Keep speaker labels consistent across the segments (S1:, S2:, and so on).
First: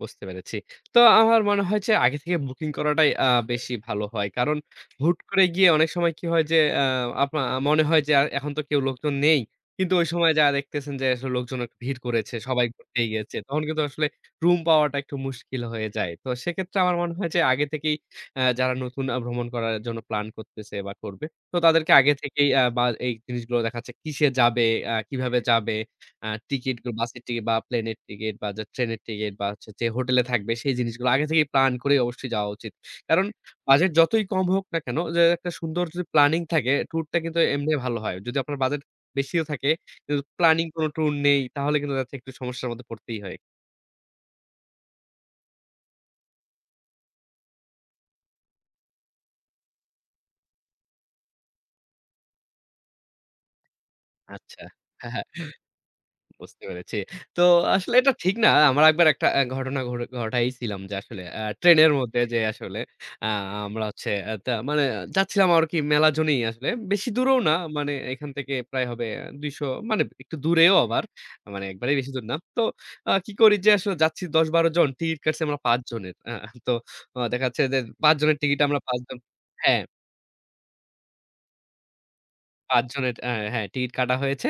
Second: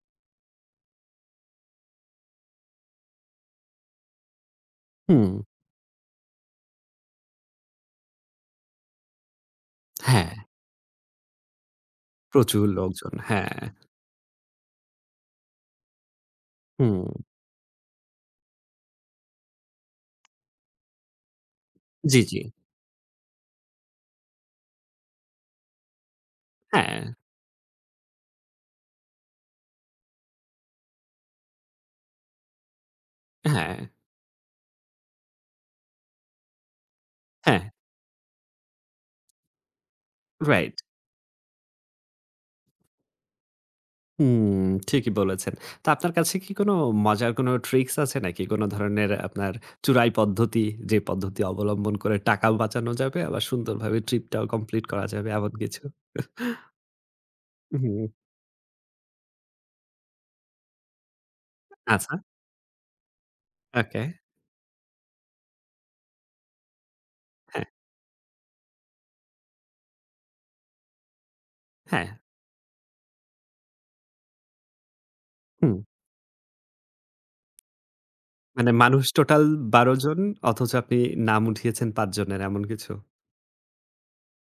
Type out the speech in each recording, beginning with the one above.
S1: বুঝতে পেরেছি। তো, আমার মনে হয় যে, আগে থেকে বুকিং করাটাই আ বেশি ভালো হয়। কারণ, হুট
S2: হুম।
S1: করে গিয়ে অনেক সময় কি হয় যে, আ আপনা মনে হয় যে, আর এখন তো কেউ লোকজন নেই। কিন্তু ওই সময়
S2: হ্যাঁ।
S1: যায়া দেখতেছেন যে, আসলে লোকজন আক ভিড় করেছে,
S2: প্রচুর
S1: সবাই উব য়ে
S2: লোকজন।
S1: গেছে।
S2: হ্যাঁ।
S1: তখন কিন্তু আসলে রুম পাওয়াটা একটু মুশকিল হয়ে যায়। তো, সেক্ষেত্রে আমার মনে
S2: হুম।
S1: হয় যে আগে থেকেই আ যারা নতুন আ ভ্রমণ করার জন্য প্ল্যান করতেছে বা, করবে, তো তাদেরকে আগে
S2: জ্বী, জ্বী।
S1: থেকেই আ বা এই জিনিসগুলো দেখা যাচ্ছে কিসে যাবে, আ কিভাবে যাবে, আ টিকেট, গা
S2: হ্যাঁ।
S1: বাসের টিকেট বা, প্লেনের টিকেট বা, যে ট্রেনের টিকেট বা, যে হচ্ছে যে হোটেলে থাকবে, সেই জিনিসগুলো আগে থেকেই প্ল্যান করে অবশ্যই যাওয়া উচিত। কারণ,
S2: হ্যাঁ।
S1: বাজেট যতই কম হোক না কেন, যে একটা সুন্দর যদি প্ল্যানিং থাকে, ট্যুরটা কিন্তু
S2: হ্যাঁ।
S1: এমনি ভালো হয়। যদি আপনার বাজেট বেশিও থাকে, কিন্তু প্ল্যানিং
S2: Right।
S1: কোন ট্যুর নেই, তাহলে কিন্তু দেখা যাচ্ছে একটু সমস্যার মধ্যে পড়তেই হয়।
S2: হুম। ঠিকই বলেছেন। তো, আপনার কাছে কি কোন মজার কোন ট্রিকস আছে নাকি? কোন ধরনের আপনার চুরাই পদ্ধতি? যে পদ্ধতি অবলম্বন করে টাকাও বাঁচানো যাবে, আবার সুন্দরভাবে ট্রিপটাও
S1: আচ্ছা।
S2: কমপ্লিট করা
S1: হ্যাঁ, হ্যাঁ।
S2: যাবে, এমন কিছু?
S1: বুঝতে পেরেছি। তো,
S2: হু,
S1: আসলে
S2: হুম।
S1: এটা ঠিক না। আমরা ১ বার একটা আ ঘটনা ঘটা ঘটাইছিলাম যে, আসলে ট্রেনের
S2: আচ্ছা।
S1: মধ্যে যে, আসলে আ আমরা
S2: ওকে।
S1: হচ্ছে এ তা মানে যাচ্ছিলাম আরকি মেলা জনই আসলে। বেশি দূরেও না।
S2: হ্যাঁ।
S1: মানে এখান থেকে প্রায় হবে ২০০, মানে এব একটু দূরেও আবার। মানে, একবারেই
S2: হ্যাঁ।
S1: বেশি দূর না। তো আ কি করি যে, আসলে যাচ্ছি ১০ ১২ জন। টিকিট কাটছি আমরা
S2: হুম।
S1: ৫ জনের। আহ? তো, আ দেখা যাচ্ছে যে ৫ জনের টিকিটে
S2: মানে,
S1: আমরা ৫
S2: মানুষ
S1: জন
S2: টোটাল
S1: হ্যাঁ।
S2: ১২ জন, অথচ আপনি নাম উঠিয়েছেন ৫ জনের, এমন
S1: ৫
S2: কিছু?
S1: জনের। এ হ্যাঁ, টিকিট কাটা হয়েছে।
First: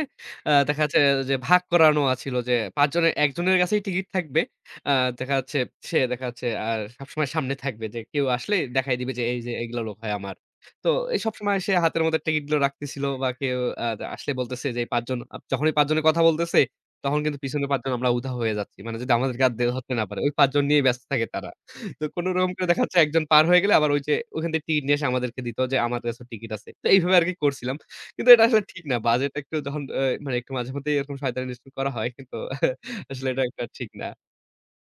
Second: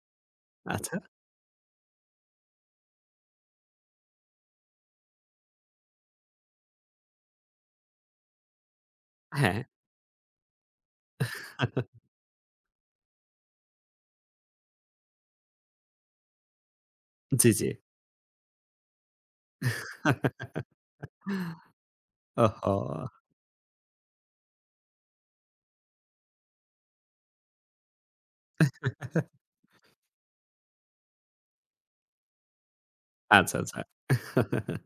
S1: আ দেখা
S2: আচ্ছা।
S1: যাচ্ছে যে, এ ভাগ করানো আছিল যে, আ ৫ জনের, ১ জনের কাছেই টিকিট থাকবে। আ দেখা যাচ্ছে, সে দেখা যাচ্ছে আর সবসময় সামনে থাকবে যে, কেউ আসলেই দেখাই দিবে যে এইযে,
S2: হ্যাঁ।
S1: এগুলো লোক হয় আমার। তো এই সবসময় সে হাতের মধ্যে টিকিটগুলো রাখতেছিল বা, কেউ আদ আসলে বলতেছে যে, এই ৫ জন আব যখনই ৫ জনের কথা বলতেছে, তখন কিন্তু
S2: জ্বী,
S1: পিছনের
S2: জ্বী।
S1: ৫ জন, আমরা উধাও হয়ে যাচ্ছি। মানে যদি আমাদেরকে আর দে ধরতে না পারে। ওই ৫ জন নিয়েই ব্যস্ত থাকে তারা। তো কোন রকম করে
S2: ওহহো!
S1: দেখা যাচ্ছে ১ জন পার হয়ে গেলে, আবার ওইযে ওখান থেকে টিকিট নিয়ে এসে আমাদেরকে দিত যে, আমার কাছে টিকিট আছে। তো এইভাবে আরকি করছিলাম। কিন্তু এটা আসলে ঠিক না। বাজেট একটু যখন অ্যা মানে একটু মাঝেমধ্যেই এরকম শয়তানি স্টু করা হয়। কিন্তু আসলে, এটা
S2: আচ্ছা,
S1: একটা
S2: আচ্ছা।
S1: ঠিক না।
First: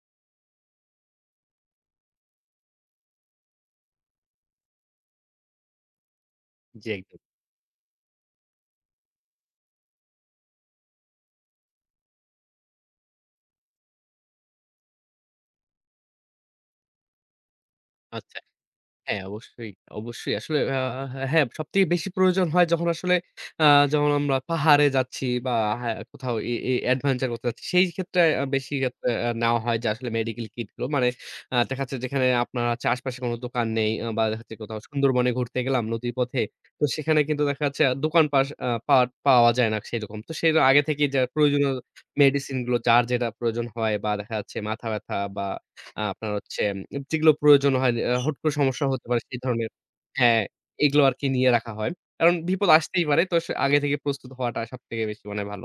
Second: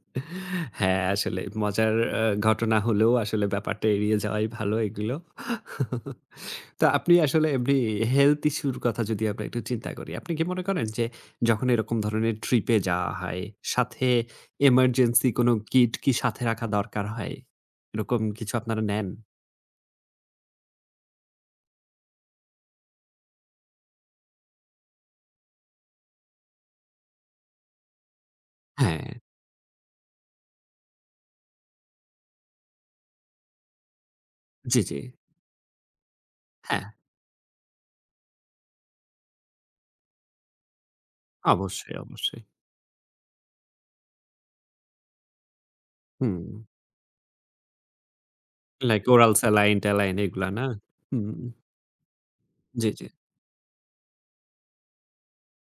S2: হ্যাঁ, আসলেই মজার অ্যা ঘটনা হলেও, আসলে ব্যাপারটা এড়িয়ে যাওয়াই ভালো এগুলো। তো,
S1: জ্বী।
S2: আপনি আসলে এমনি এ health issue র কথা যদি আমরা একটু চিন্তা করি। আপনি কি মনে করেন যে, যখন এরকম ধরনের ট্রিপে যাওয়া হয়, সাথে এমার্জেন্সি কোন কিট কি সাথে রাখা দরকার হয়, এরকম
S1: আচ্ছা।
S2: কিছু আপনারা নেন?
S1: হ্যাঁ, অবশ্যই, অবশ্যই। আসলে আ হা হ্যাঁ। আসলে সব থেকে বেশি প্রয়োজন হয় যখন আসলে, আ যখন আমরা পাহাড়ে যাচ্ছি বা, হ্যাঁ, কোথাও এ এ adventure করতে যাচ্ছি, সেইক্ষেত্রে আ বেশি আপ
S2: হ্যাঁ।
S1: আ নেওয়া হয় যে, আসলে মেডিকেল কিটগুলো। মানে আস দেখা যাচ্ছে, যেখানে আপনার আশপাশে কোন দোকান নেই বা, দেখা যাচ্ছে কোথাও
S2: জ্বী, জ্বী।
S1: সুন্দরবনে ঘুরতে গেলাম, নদীর পথে। তো
S2: হ্যাঁ।
S1: সেখানে কিন্তু দেখা যাচ্ছে আ দোকান পাস আ পাট পাওয়া যায় না, সেরকম। তো, সেটা আগে থেকেই যা প্রয়োজনীয়
S2: অবশ্যই, অবশ্যই।
S1: মেডিসিনগুলো যার যেটা প্রয়োজন হয় বা, দেখা যাচ্ছে মাথাব্যাথা বা, আ আপনার হচ্ছে
S2: হুম।
S1: উম যেগুলো প্রয়োজন হয় যে আ হুট করে, সমস্যা
S2: Like,
S1: হতে পারে,
S2: oral
S1: সেই ধরনের
S2: স্যালাইন ট্যালাইন
S1: হ্যাঁ,
S2: এগুলা, না?
S1: এগুলো আরকি
S2: হুম।
S1: নিয়ে রাখা হয়। কারণ বিপদ
S2: জ্বী,
S1: আসতেই
S2: জ্বী।
S1: পারে। তো, স আগে থেকে প্রস্তুত হওয়াটা সবথেকে বেশি মানে ভালো।